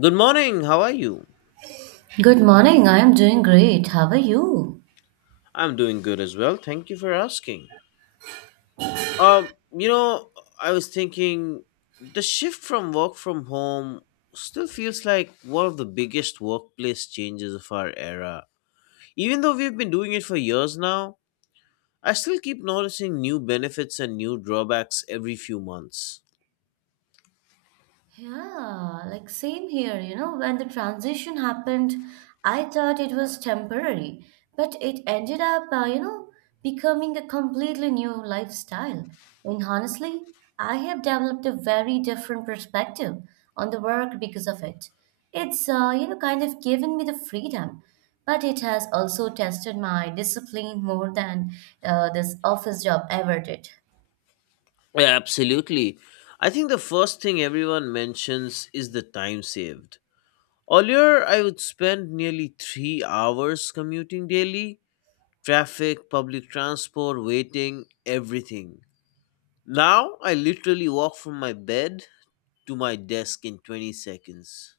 Good morning. How are you? Good morning. I am doing great. How are you? I'm doing good as well. Thank you for asking. Um, you know, I was thinking the shift from work from home still feels like one of the biggest workplace changes of our era. Even though we've been doing it for years now, I still keep noticing new benefits and new drawbacks every few months. Yeah, like same here, you know, when the transition happened, I thought it was temporary, but it ended up, becoming a completely new lifestyle. And honestly, I have developed a very different perspective on the work because of it. It's, kind of given me the freedom, but it has also tested my discipline more than this office job ever did. Yeah, absolutely. I think the first thing everyone mentions is the time saved. Earlier, I would spend nearly 3 hours commuting daily traffic, public transport, waiting, everything. Now, I literally walk from my bed to my desk in 20 seconds.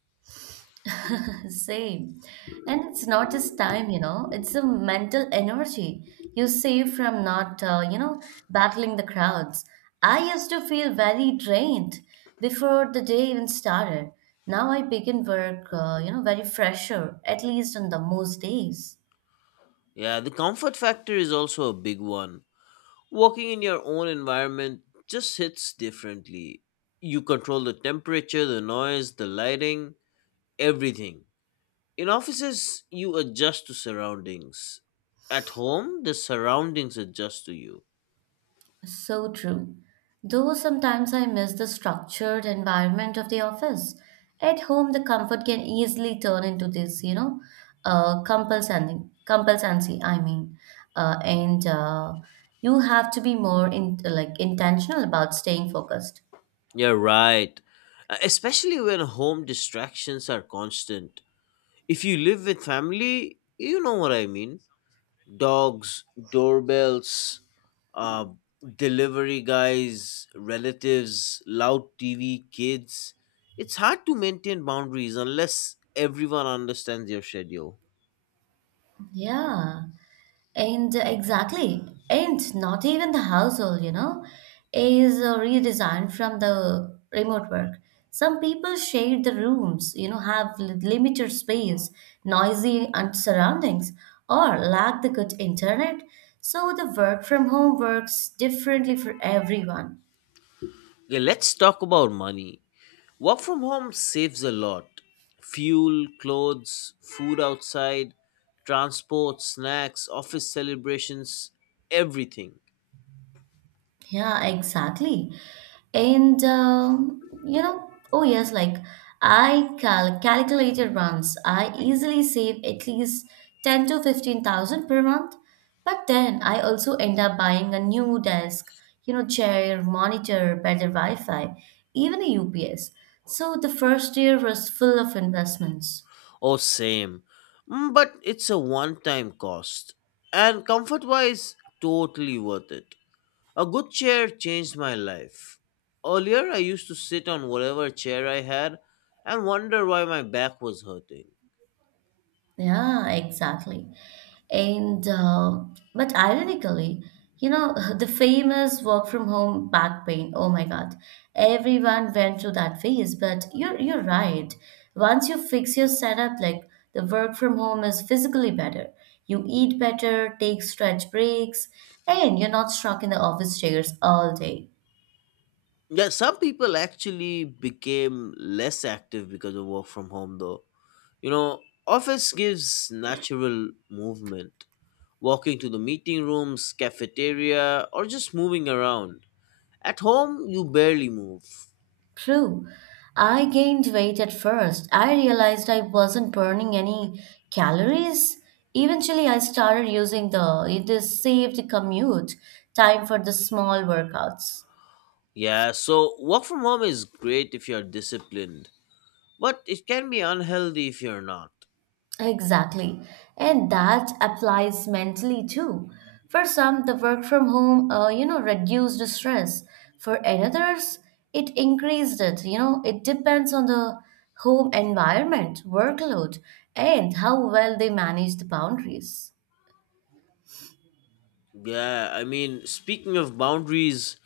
Same. And it's not just time, you know, it's a mental energy you save from not, battling the crowds. I used to feel very drained before the day even started. Now I begin work, very fresher, at least on the most days. Yeah, the comfort factor is also a big one. Walking in your own environment just hits differently. You control the temperature, the noise, the lighting, everything. In offices, you adjust to surroundings. At home, the surroundings adjust to you. So true. Though sometimes I miss the structured environment of the office. At home, the comfort can easily turn into this, you know, compulsancy, I mean. And You have to be more in, like intentional about staying focused. You're right. Especially when home distractions are constant. If you live with family, you know what I mean. Dogs, doorbells, uh, delivery guys, relatives, loud TV, kids. It's hard to maintain boundaries unless everyone understands your schedule. Yeah. And exactly, and not even the household, you know, is redesigned from the remote work. Some people share the rooms, you know, have limited space, noisy and surroundings, or lack the good internet. So the work from home works differently for everyone. Yeah, let's talk about money. Work from home saves a lot: fuel, clothes, food outside, transport, snacks, office celebrations, everything. Yeah, exactly. And, you know, oh yes, like I cal calculated once, I easily save at least 10 to 15,000 per month. But then I also end up buying a new desk, you know, chair, monitor, better Wi-Fi, even a UPS. So the first year was full of investments. Oh, same. But it's a one time cost. And comfort wise, totally worth it. A good chair changed my life. Earlier, I used to sit on whatever chair I had and wonder why my back was hurting. Yeah, exactly. And but ironically, you know, the famous work from home back pain. Oh my God, everyone went through that phase. But you're right. Once you fix your setup, like the work from home is physically better. You eat better, take stretch breaks, and you're not stuck in the office chairs all day. Yeah, some people actually became less active because of work from home, though. You know, office gives natural movement, walking to the meeting rooms, cafeteria, or just moving around. At home, you barely move. True. I gained weight at first. I realized I wasn't burning any calories. Eventually, I started using the this saved commute time for the small workouts. Yeah, so work from home is great if you're disciplined, but it can be unhealthy if you're not. Exactly. And that applies mentally too. For some, the work from home, reduced the stress. For others, it increased it. You know, it depends on the home environment, workload, and how well they manage the boundaries. Yeah, I mean, speaking of boundaries,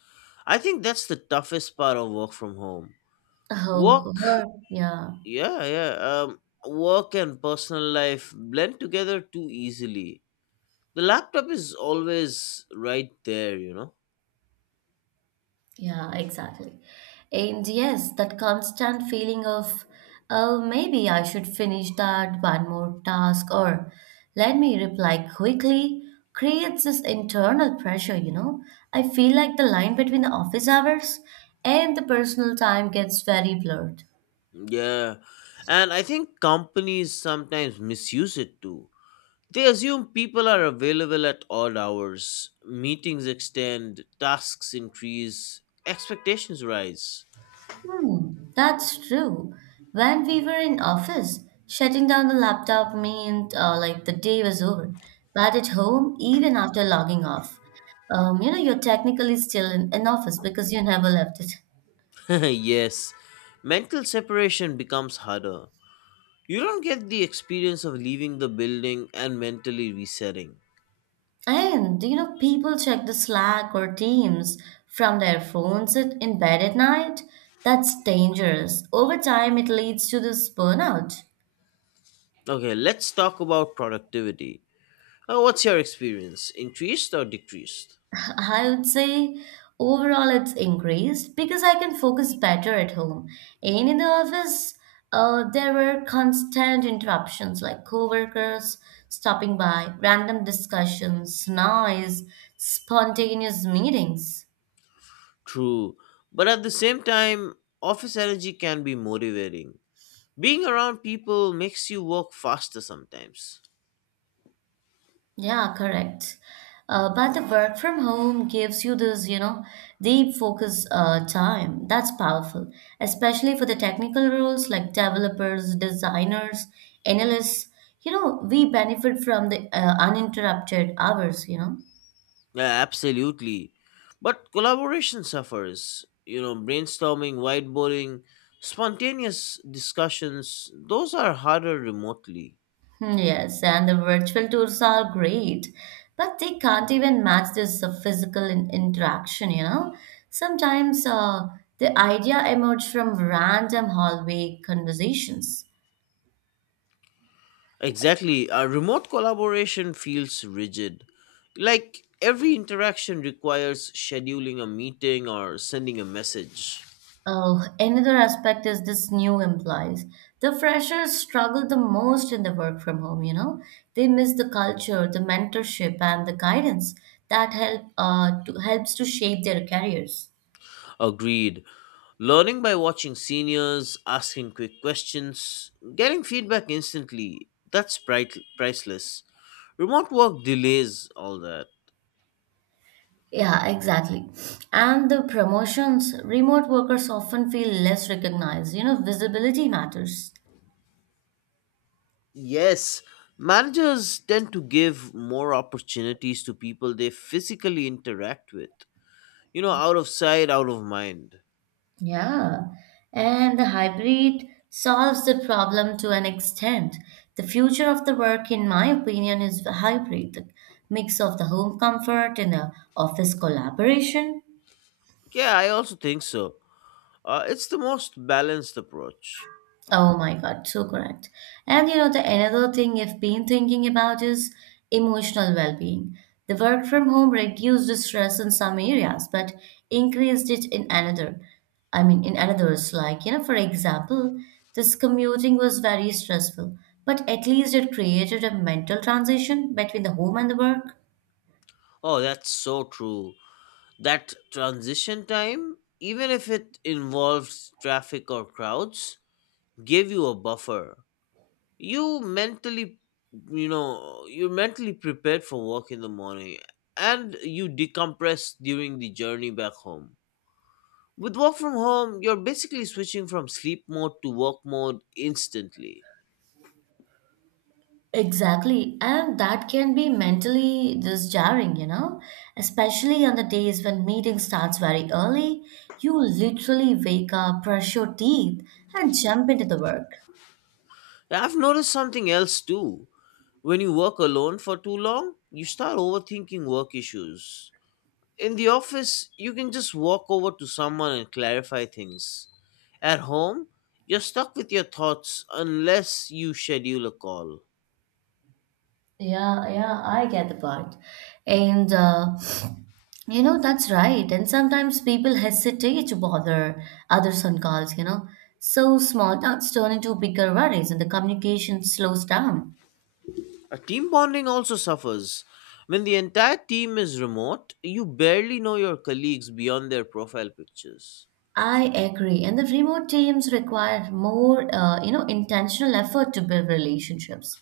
I think that's the toughest part of work from home. Oh, Work yeah. Yeah, yeah. Um, work and personal life blend together too easily. The laptop is always right there, you know? Yeah, exactly. And yes, that constant feeling of, oh, maybe I should finish that one more task or let me reply quickly creates this internal pressure, you know. I feel like the line between the office hours and the personal time gets very blurred. Yeah. And I think companies sometimes misuse it too. They assume people are available at odd hours, meetings extend, tasks increase, expectations rise. Hmm, that's true. When we were in office, shutting down the laptop meant like the day was over. But at home, even after logging off, you're technically still in office because you never left it. Yes, mental separation becomes harder. You don't get the experience of leaving the building and mentally resetting. And do you know, people check the Slack or Teams from their phones in bed at night. That's dangerous. Over time, it leads to this burnout. Okay, let's talk about productivity. What's your experience? Increased or decreased? I would say overall it's increased because I can focus better at home. And in the office, there were constant interruptions like coworkers stopping by, random discussions, noise, spontaneous meetings. True, but at the same time, office energy can be motivating. Being around people makes you work faster sometimes. Yeah, correct. But the work from home gives you this, you know, deep focus time. That's powerful, especially for the technical roles like developers, designers, analysts. You know, we benefit from the uninterrupted hours, you know. Yeah, absolutely. But collaboration suffers. You know, brainstorming, whiteboarding, spontaneous discussions, those are harder remotely. Hmm, yes, and the virtual tours are great, but they can't even match this physical interaction, you know. Sometimes the idea emerged from random hallway conversations. Exactly. Remote collaboration feels rigid. Like every interaction requires scheduling a meeting or sending a message. Oh, another aspect is this new employees. The freshers struggle the most in the work from home, you know. They miss the culture, the mentorship, and the guidance that helps to shape their careers. Agreed. Learning by watching seniors, asking quick questions, getting feedback instantly, that's priceless. Remote work delays all that. Yeah, exactly. And the promotions, remote workers often feel less recognized. You know, visibility matters. Yes, managers tend to give more opportunities to people they physically interact with. You know, out of sight, out of mind. Yeah, and the hybrid solves the problem to an extent. The future of the work, in my opinion, is the hybrid, the mix of the home comfort and the office collaboration. Yeah, I also think so. It's the most balanced approach. Oh my God, so correct. And you know, the another thing I've been thinking about is emotional well-being. The work from home reduced the stress in some areas, but increased it in another. I mean, in others, like, you know, for example, this commuting was very stressful, but at least it created a mental transition between the home and the work. Oh, that's so true. That transition time, even if it involves traffic or crowds, gave you a buffer. You mentally, you're mentally prepared for work in the morning and you decompress during the journey back home. With work from home, you're basically switching from sleep mode to work mode instantly. Exactly, and that can be mentally just jarring, you know, especially on the days when meeting starts very early. You literally wake up, brush your teeth, and jump into the work. I've noticed something else too. When you work alone for too long, you start overthinking work issues. In the office, you can just walk over to someone and clarify things. At home, you're stuck with your thoughts unless you schedule a call. Yeah, yeah, I get the point. And uh, that's right. And sometimes people hesitate to bother others on calls, you know. So small talks turn into bigger worries and the communication slows down. A team bonding also suffers. When the entire team is remote, you barely know your colleagues beyond their profile pictures. I agree. And the remote teams require more, intentional effort to build relationships.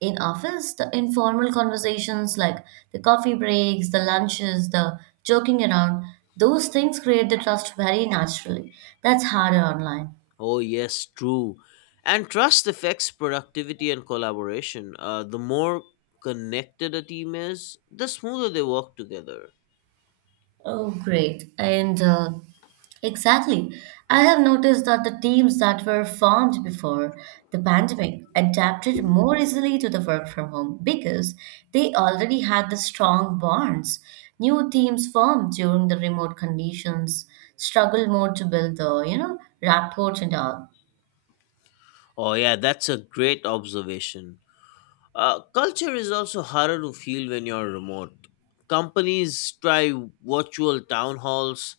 In office, the informal conversations like the coffee breaks, the lunches, the joking around, those things create the trust very naturally. That's harder online. Oh, yes, true. And trust affects productivity and collaboration. The more connected a team is, the smoother they work together. Oh, great. And exactly. I have noticed that the teams that were formed before the pandemic adapted more easily to the work from home because they already had the strong bonds. New teams formed during the remote conditions struggle more to build the, you know, rapport and all. Oh, yeah, that's a great observation. Culture is also harder to feel when you're remote. Companies try virtual town halls,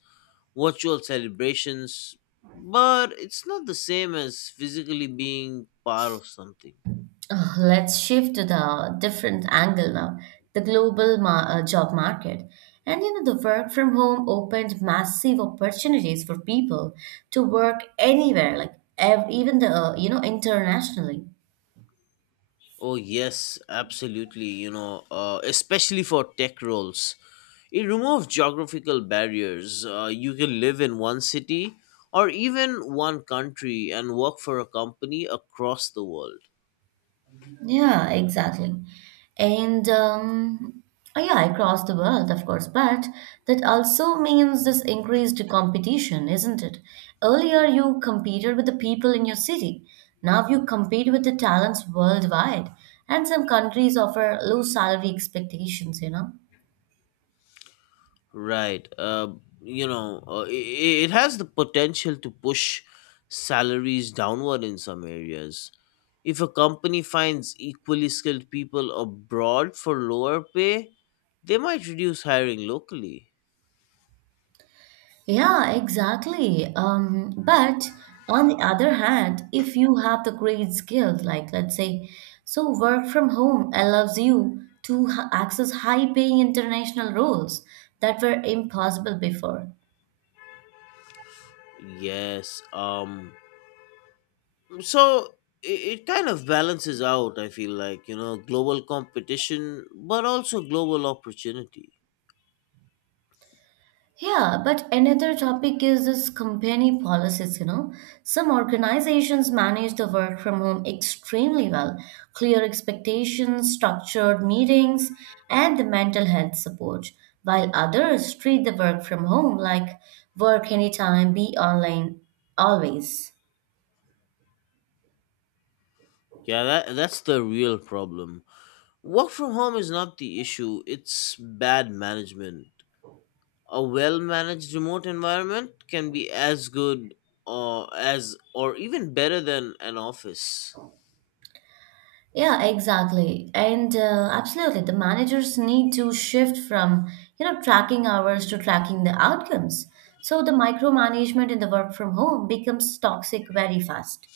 virtual celebrations, but it's not the same as physically being part of something. Let's shift to the different angle now, the job market, and you know the work from home opened massive opportunities for people to work anywhere, like even the you know, internationally. Oh, yes, absolutely. You know, especially for tech roles. It removes geographical barriers. You can live in one city or even one country and work for a company across the world. Yeah, exactly. And yeah, across the world, of course, but that also means this increased competition, isn't it? Earlier, you competed with the people in your city. Now you compete with the talents worldwide, and some countries offer low salary expectations, you know? Right. It has the potential to push salaries downward in some areas. If a company finds equally skilled people abroad for lower pay, they might reduce hiring locally. Yeah, exactly. But on the other hand, if you have the great skill, like let's say, so work from home allows you to access high-paying international roles that were impossible before. Yes. So it kind of balances out, I feel like, global competition, but also global opportunity. Yeah, but another topic is this company policies, you know. Some organizations manage the work from home extremely well. Clear expectations, structured meetings, and the mental health support, while others treat the work from home like work anytime, be online, always. Yeah, that's the real problem. Work from home is not the issue, it's bad management. A well managed remote environment can be as good or even better than an office. Yeah, exactly. And absolutely, the managers need to shift from, you know, tracking hours to tracking the outcomes. So the micromanagement in the work from home becomes toxic very fast.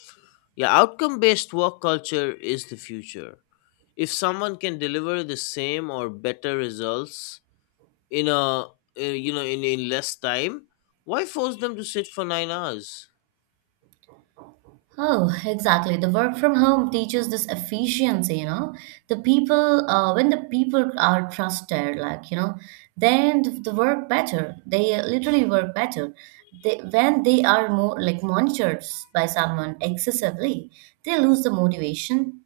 Yeah, outcome based work culture is the future. If someone can deliver the same or better results in a you know in less time, why force them to sit for 9 hours? Oh, exactly. The work from home teaches this efficiency, you know. When the people are trusted, like, you know, then the work better. They literally work better. They, when they are more like monitored by someone excessively, they lose the motivation.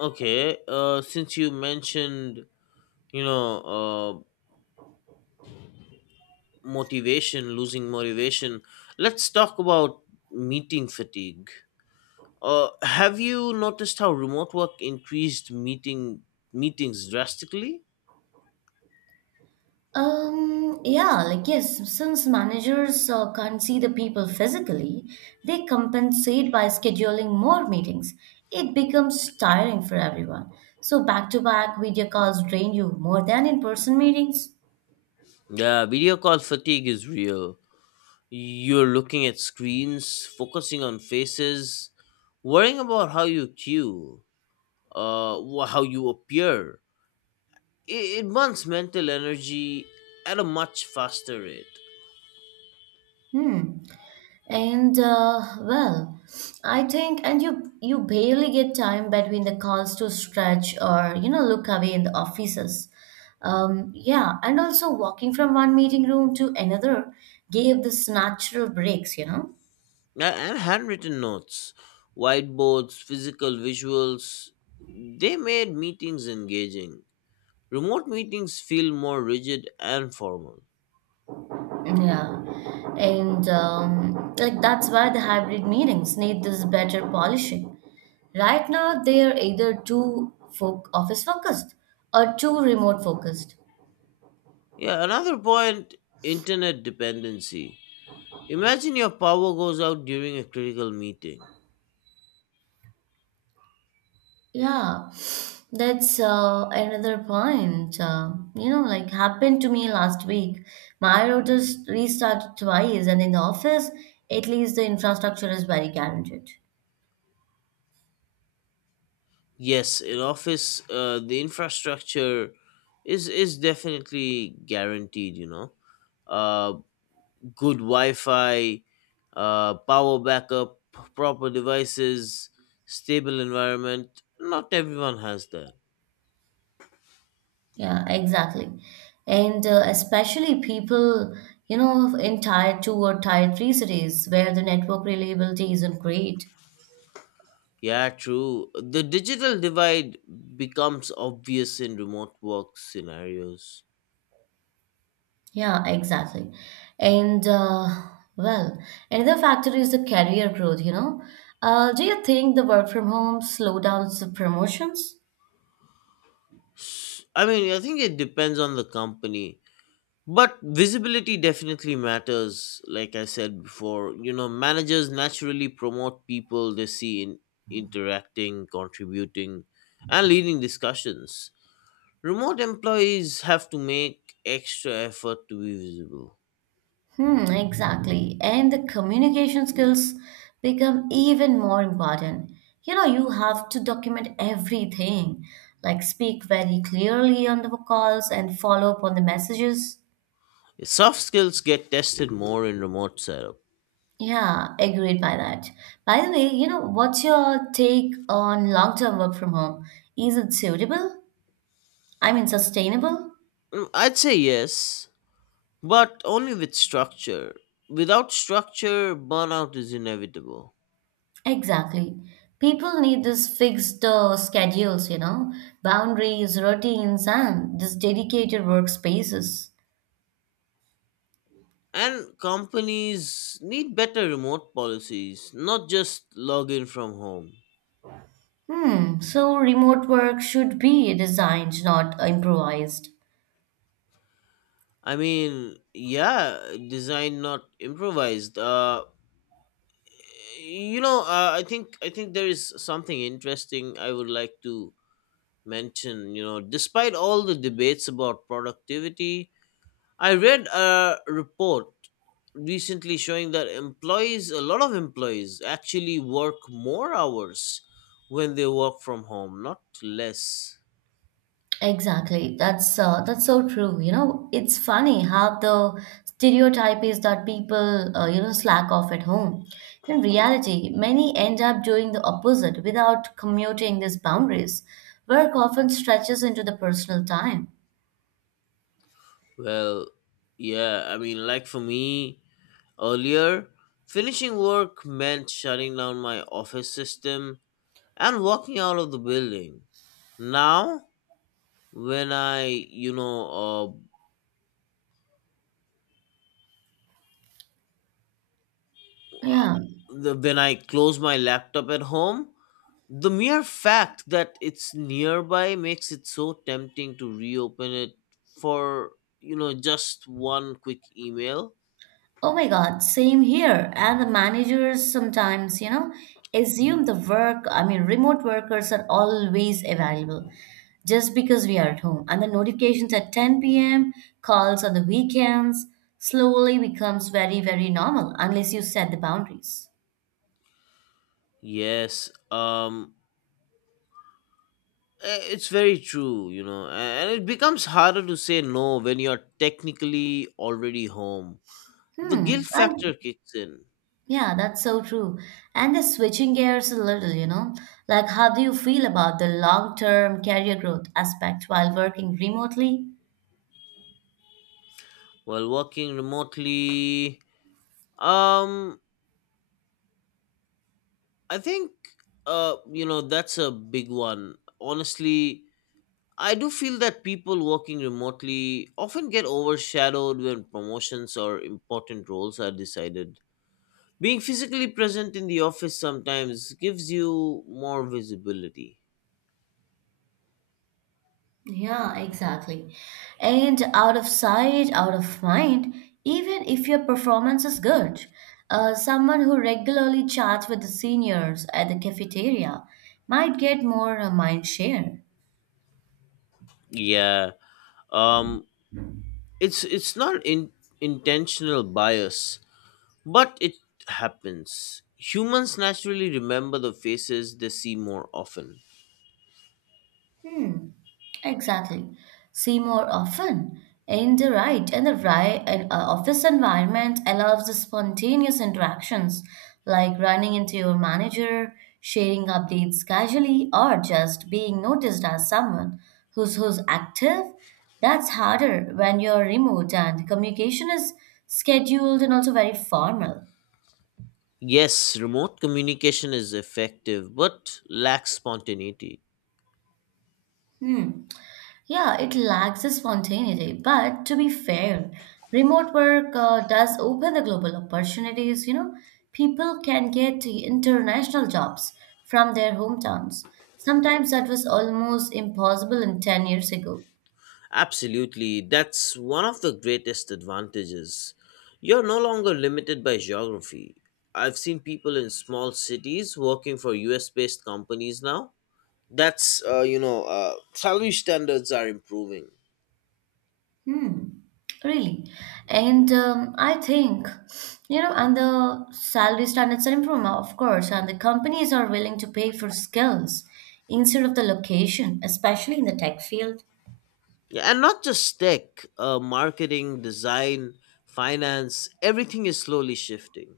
Okay. Since you mentioned, you know uh motivation losing motivation, let's talk about meeting fatigue. Have you noticed how remote work increased meetings drastically? Yeah, like yes, since managers can't see the people physically, they compensate by scheduling more meetings. It becomes tiring for everyone. So back-to-back video calls drain you more than in-person meetings. Yeah, video call fatigue is real. You're looking at screens, focusing on faces, worrying about how you appear. It burns mental energy at a much faster rate. Hmm. And uh, well, I think, and you barely get time between the calls to stretch or you know look away in the offices. Yeah, and also walking from one meeting room to another gave this natural breaks, you know. And handwritten notes, whiteboards, physical visuals, they made meetings engaging. Remote meetings feel more rigid and formal. Yeah, and like that's why the hybrid meetings need this better polishing. Right now, they are either too office focused or too remote focused. Yeah, another point: internet dependency. Imagine your power goes out during a critical meeting. Yeah, that's another point. You know, like happened to me last week. My router restarted twice, and in the office, at least the infrastructure is very guaranteed. Yes, in office, the infrastructure is definitely guaranteed. You know, uh, good Wi-Fi, power backup, proper devices, stable environment. Not everyone has that. Yeah, exactly. And especially people, you know, in tier 2 or tier 3 cities where the network reliability isn't great. Yeah, true. The digital divide becomes obvious in remote work scenarios. Yeah, exactly. And uh, well, Another factor is the career growth, you know. Do you think the work from home slow down the promotions? I mean, I think it depends on the company. But visibility definitely matters, like I said before. You know, managers naturally promote people they see in interacting, contributing, and leading discussions. Remote employees have to make extra effort to be visible. Hmm, exactly. And the communication skills become even more important. You know, you have to document everything, like speak very clearly on the calls and follow up on the messages. Soft skills get tested more in remote setup. Yeah, agreed by that. By the way, you know, what's your take on long-term work from home? Is it suitable? I mean, sustainable? I'd say yes, but only with structure. Without structure, burnout is inevitable. Exactly. People need this fixed schedules, you know, boundaries, routines, and this dedicated workspaces. And companies need better remote policies, not just login from home. Hmm, so remote work should be designed, not improvised. I mean, yeah, design not improvised. I think there is something interesting I would like to mention. You know, despite all the debates about productivity, I read a report recently showing that employees, a lot of employees, actually work more hours when they work from home, not less. Exactly. That's so true. You know, it's funny how the stereotype is that people, slack off at home. In reality, many end up doing the opposite without commuting these boundaries. Work often stretches into the personal time. Well, yeah, I mean, like for me earlier, finishing work meant shutting down my office system and walking out of the building. Now, when I, you know, uh, Yeah. the, when I close my laptop at home, the mere fact that it's nearby makes it so tempting to reopen it for, you know, just one quick email. Oh my God, same here. And the managers sometimes, you know, assume the work, I mean, remote workers are always available just because we are at home. And the notifications at 10 p.m., calls on the weekends slowly becomes very, very normal unless you set the boundaries. Yes. It's very true, and it becomes harder to say no when you're technically already home. The Hmm. guilt And factor kicks in yeah, that's so true. And the switching gears a little, you know, like how do you feel about the long-term career growth aspect while working remotely? while working remotely. Um, I think, that's a big one. Honestly, I do feel that people working remotely often get overshadowed when promotions or important roles are decided. Being physically present in the office sometimes gives you more visibility. Yeah, exactly. And out of sight, out of mind, even if your performance is good. Someone who regularly chats with the seniors at the cafeteria might get more mind share. Yeah, um it's not in intentional bias, but it happens. Humans naturally remember the faces they see more often. Hmm, exactly. See more often. In the right and, office environment allows the spontaneous interactions like running into your manager, sharing updates casually, or just being noticed as someone who's active. That's harder when you're remote and communication is scheduled and also very formal. Yes, remote communication is effective, but lacks spontaneity. Hmm. Yeah, it lacks the spontaneity. But to be fair, remote work does open the global opportunities. You know, people can get international jobs from their hometowns. Sometimes that was almost impossible in 10 years ago. Absolutely, that's one of the greatest advantages. You're no longer limited by geography. I've seen people in small cities working for US based companies now. That's uh, you know uh, salary standards are improving. Hmm, really. And I think, you know, and the salary standards are improved, of course, and the companies are willing to pay for skills instead of the location, especially in the tech field. Yeah, and not just tech, marketing, design, finance, everything is slowly shifting.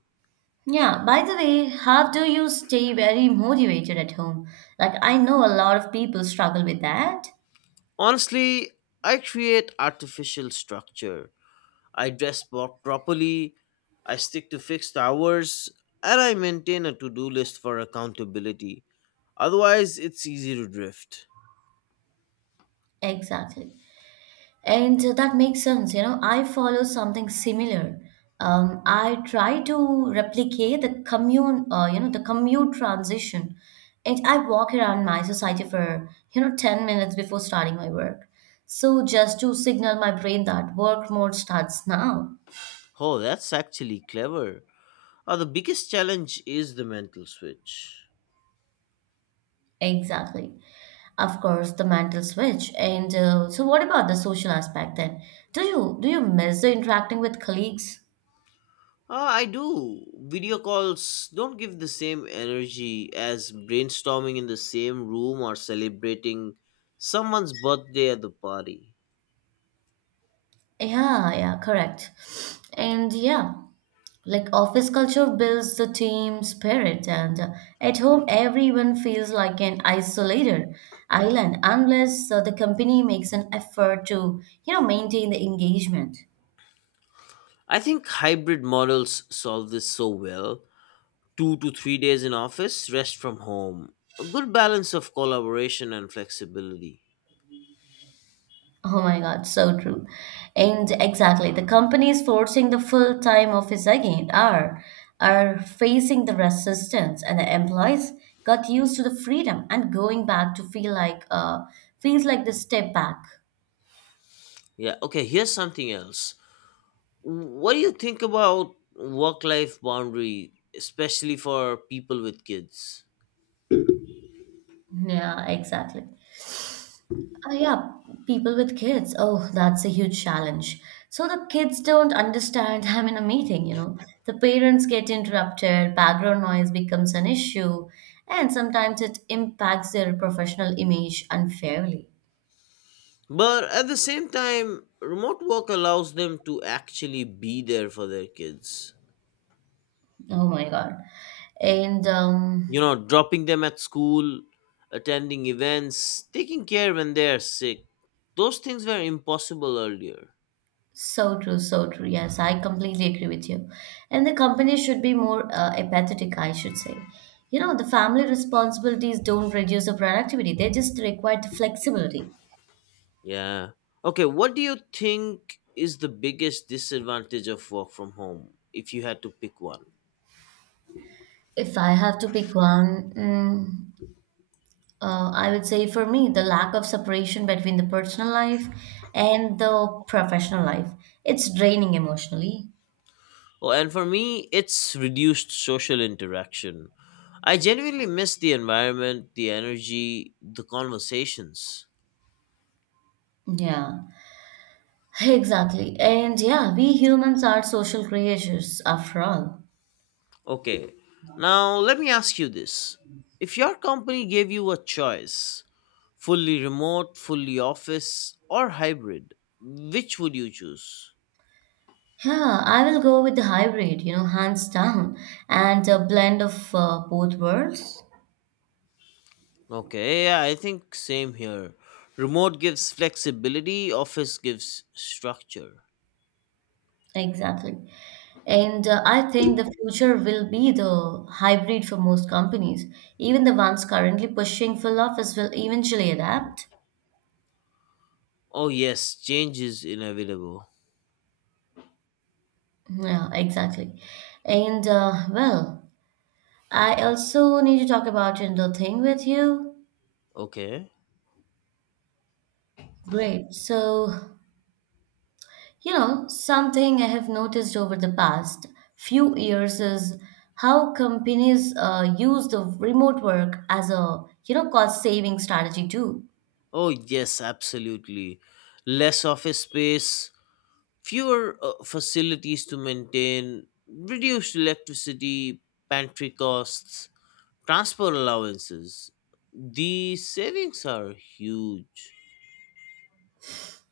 Yeah, by the way, how do you stay very motivated at home? Like, I know a lot of people struggle with that. Honestly, I create artificial structure. I dress properly, I stick to fixed hours, and I maintain a to do list for accountability. Otherwise, it's easy to drift. Exactly. And that makes sense. You know, I follow something similar. I try to replicate the you know, the commute transition. And I walk around my society for, you know, 10 minutes before starting my work. So just to signal my brain that work mode starts now. Oh, that's actually clever. The biggest challenge is the mental switch. Exactly. Of course, the mental switch. And so, what about the social aspect then? Do you miss the interacting with colleagues? I do. Video calls don't give the same energy as brainstorming in the same room or celebrating someone's birthday at the party. Yeah, yeah, correct. And yeah, like office culture builds the team spirit, and at home everyone feels like an isolated island unless the company makes an effort to, you know, maintain the engagement. I think hybrid models solve this so well. 2 to 3 days in office, rest from home. A good balance of collaboration and flexibility. Oh my God, so true. And exactly, the companies forcing the full-time office again are facing the resistance, and the employees got used to the freedom and going back to feels like the step back. Yeah, okay, here's something else. What do you think about work life boundary, especially for people with kids? Yeah, exactly. Yeah, people with kids. Oh, that's a huge challenge. So the kids don't understand I'm in a meeting, you know. The parents get interrupted, background noise becomes an issue, and sometimes it impacts their professional image unfairly. But at the same time, remote work allows them to actually be there for their kids. Oh my God. And You know, dropping them at school, attending events, taking care when they are sick. Those things were impossible earlier. so true, so true. Yes, I completely agree with you. And the company should be more empathetic, I should say. You know, the family responsibilities don't reduce the productivity, they just require the flexibility. Yeah. Okay, what do you think is the biggest disadvantage of work from home if you had to pick one? If I have to pick one, mm, I would say for me, the lack of separation between the personal life and the professional life. It's draining emotionally. Oh, and for me, it's reduced social interaction. I genuinely miss the environment, the energy, the conversations. Yeah, exactly. And yeah, we humans are social creatures after all. Okay. Now, let me ask you this. If your company gave you a choice, fully remote, fully office, or hybrid, which would you choose? Yeah, I will go with the hybrid, you know, hands down, and a blend of both worlds. Okay, yeah, I think same here. Remote gives flexibility, office gives structure. Exactly. And I think the future will be the hybrid for most companies. Even the ones currently pushing full office will eventually adapt. Oh, yes, change is inevitable. Yeah, exactly. And well, I also need to talk about another thing with you. Okay. Great. So, you know, something I have noticed over the past few years is how companies use the remote work as a, you know, cost saving strategy too. Oh, yes, absolutely. Less office space, fewer facilities to maintain, reduced electricity, pantry costs, transport allowances. The savings are huge.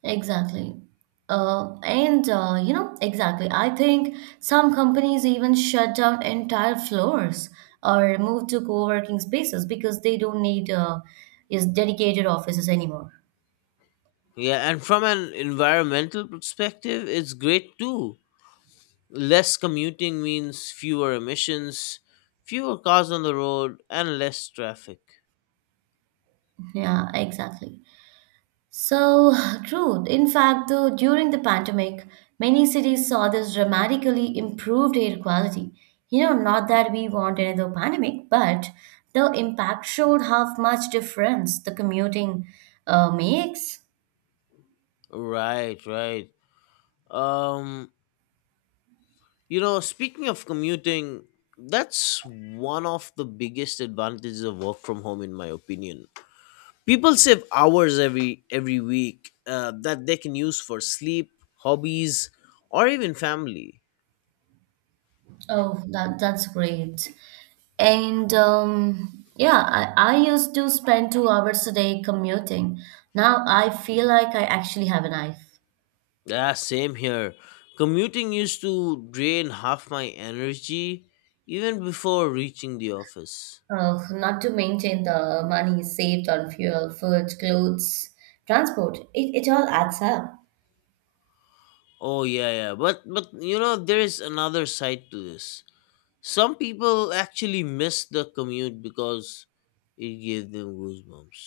Exactly. And you know, exactly. I think some companies even shut down entire floors or move to co-working spaces because they don't need is dedicated offices anymore. Yeah, and from an environmental perspective, it's great too. Less commuting means fewer emissions, fewer cars on the road, and less traffic. Yeah, exactly. So true. In fact, though, during the pandemic, many cities saw this dramatically improved air quality. You know, not that we want another pandemic, but the impact showed how much difference the commuting makes. Right, right. Um, You know, speaking of commuting, that's one of the biggest advantages of work from home, in my opinion. People save hours every week that they can use for sleep, hobbies, or even family. Oh, that's great. And yeah, I used to spend 2 hours a day commuting. Now I feel like I actually have a knife. Yeah, same here. Commuting used to drain half my energy even before reaching the office. Oh, not to mention the money saved on fuel, food, clothes, transport. It all adds up. Oh yeah, yeah. But you know, there is another side to this. Some people actually miss the commute because it gave them goosebumps.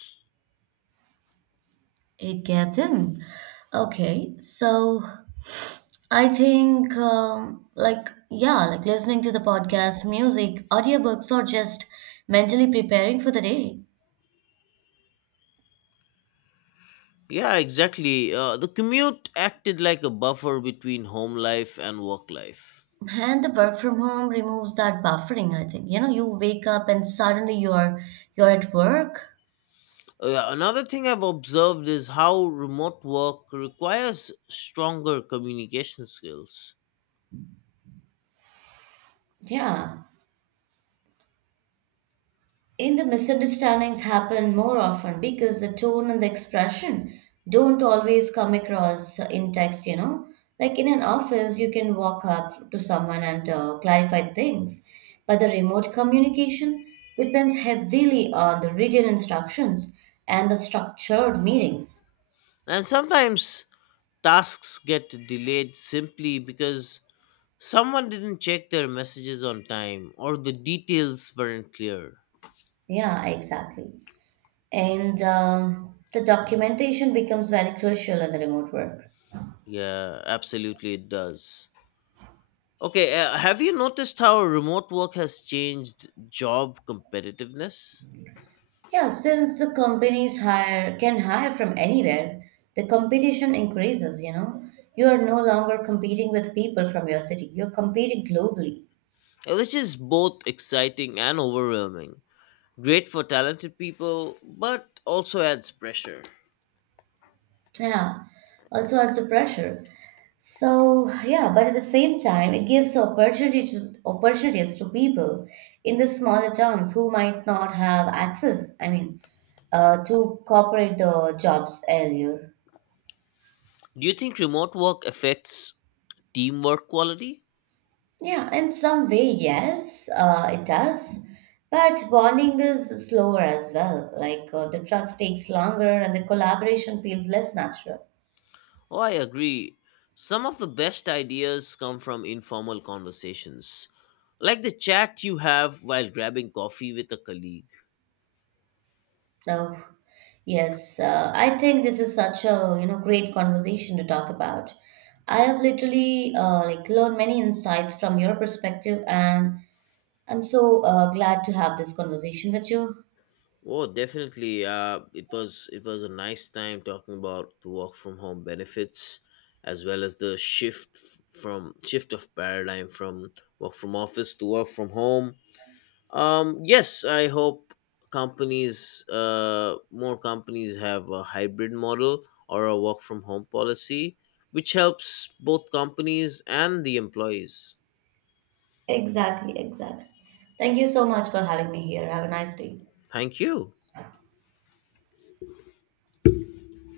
It gets in. Okay, so I think like yeah, like listening to the podcast, music, audiobooks, or just mentally preparing for the day. Yeah, exactly. The commute acted like a buffer between home life and work life. And the work from home removes that buffering, I think. You know, you wake up and suddenly you're at work. Yeah, another thing I've observed is how remote work requires stronger communication skills. Yeah, in the misunderstandings happen more often because the tone and the expression don't always come across in text, you know. Like in an office, you can walk up to someone and clarify things, but the remote communication depends heavily on the written instructions and the structured meetings. And sometimes tasks get delayed simply because someone didn't check their messages on time or the details weren't clear. Yeah, exactly. And the documentation becomes very crucial in the remote work. Yeah, absolutely, it does. Okay, have you noticed how remote work has changed job competitiveness? Yeah, since the companies hire can hire from anywhere, the competition increases, you know. You are no longer competing with people from your city. You're competing globally. Which is both exciting and overwhelming. Great for talented people, but also adds pressure. Yeah. Also adds the pressure. So yeah, but at the same time it gives opportunities to people in the smaller towns who might not have access, I mean, to corporate the jobs earlier. Do you think remote work affects teamwork quality? Yeah, in some way, yes, it does. But bonding is slower as well. Like the trust takes longer and the collaboration feels less natural. Oh, I agree. Some of the best ideas come from informal conversations, like the chat you have while grabbing coffee with a colleague. No, yes, I think this is such a you know great conversation to talk about. I have literally like learned many insights from your perspective, and I'm so glad to have this conversation with you. Oh, definitely. It was a nice time talking about the work from home benefits, as well as the shift of paradigm from work from office to work from home. Yes, I hope more companies have a hybrid model or a work from home policy, which helps both companies and the employees. Exactly, exactly. Thank you so much for having me here. Have a nice day. Thank you.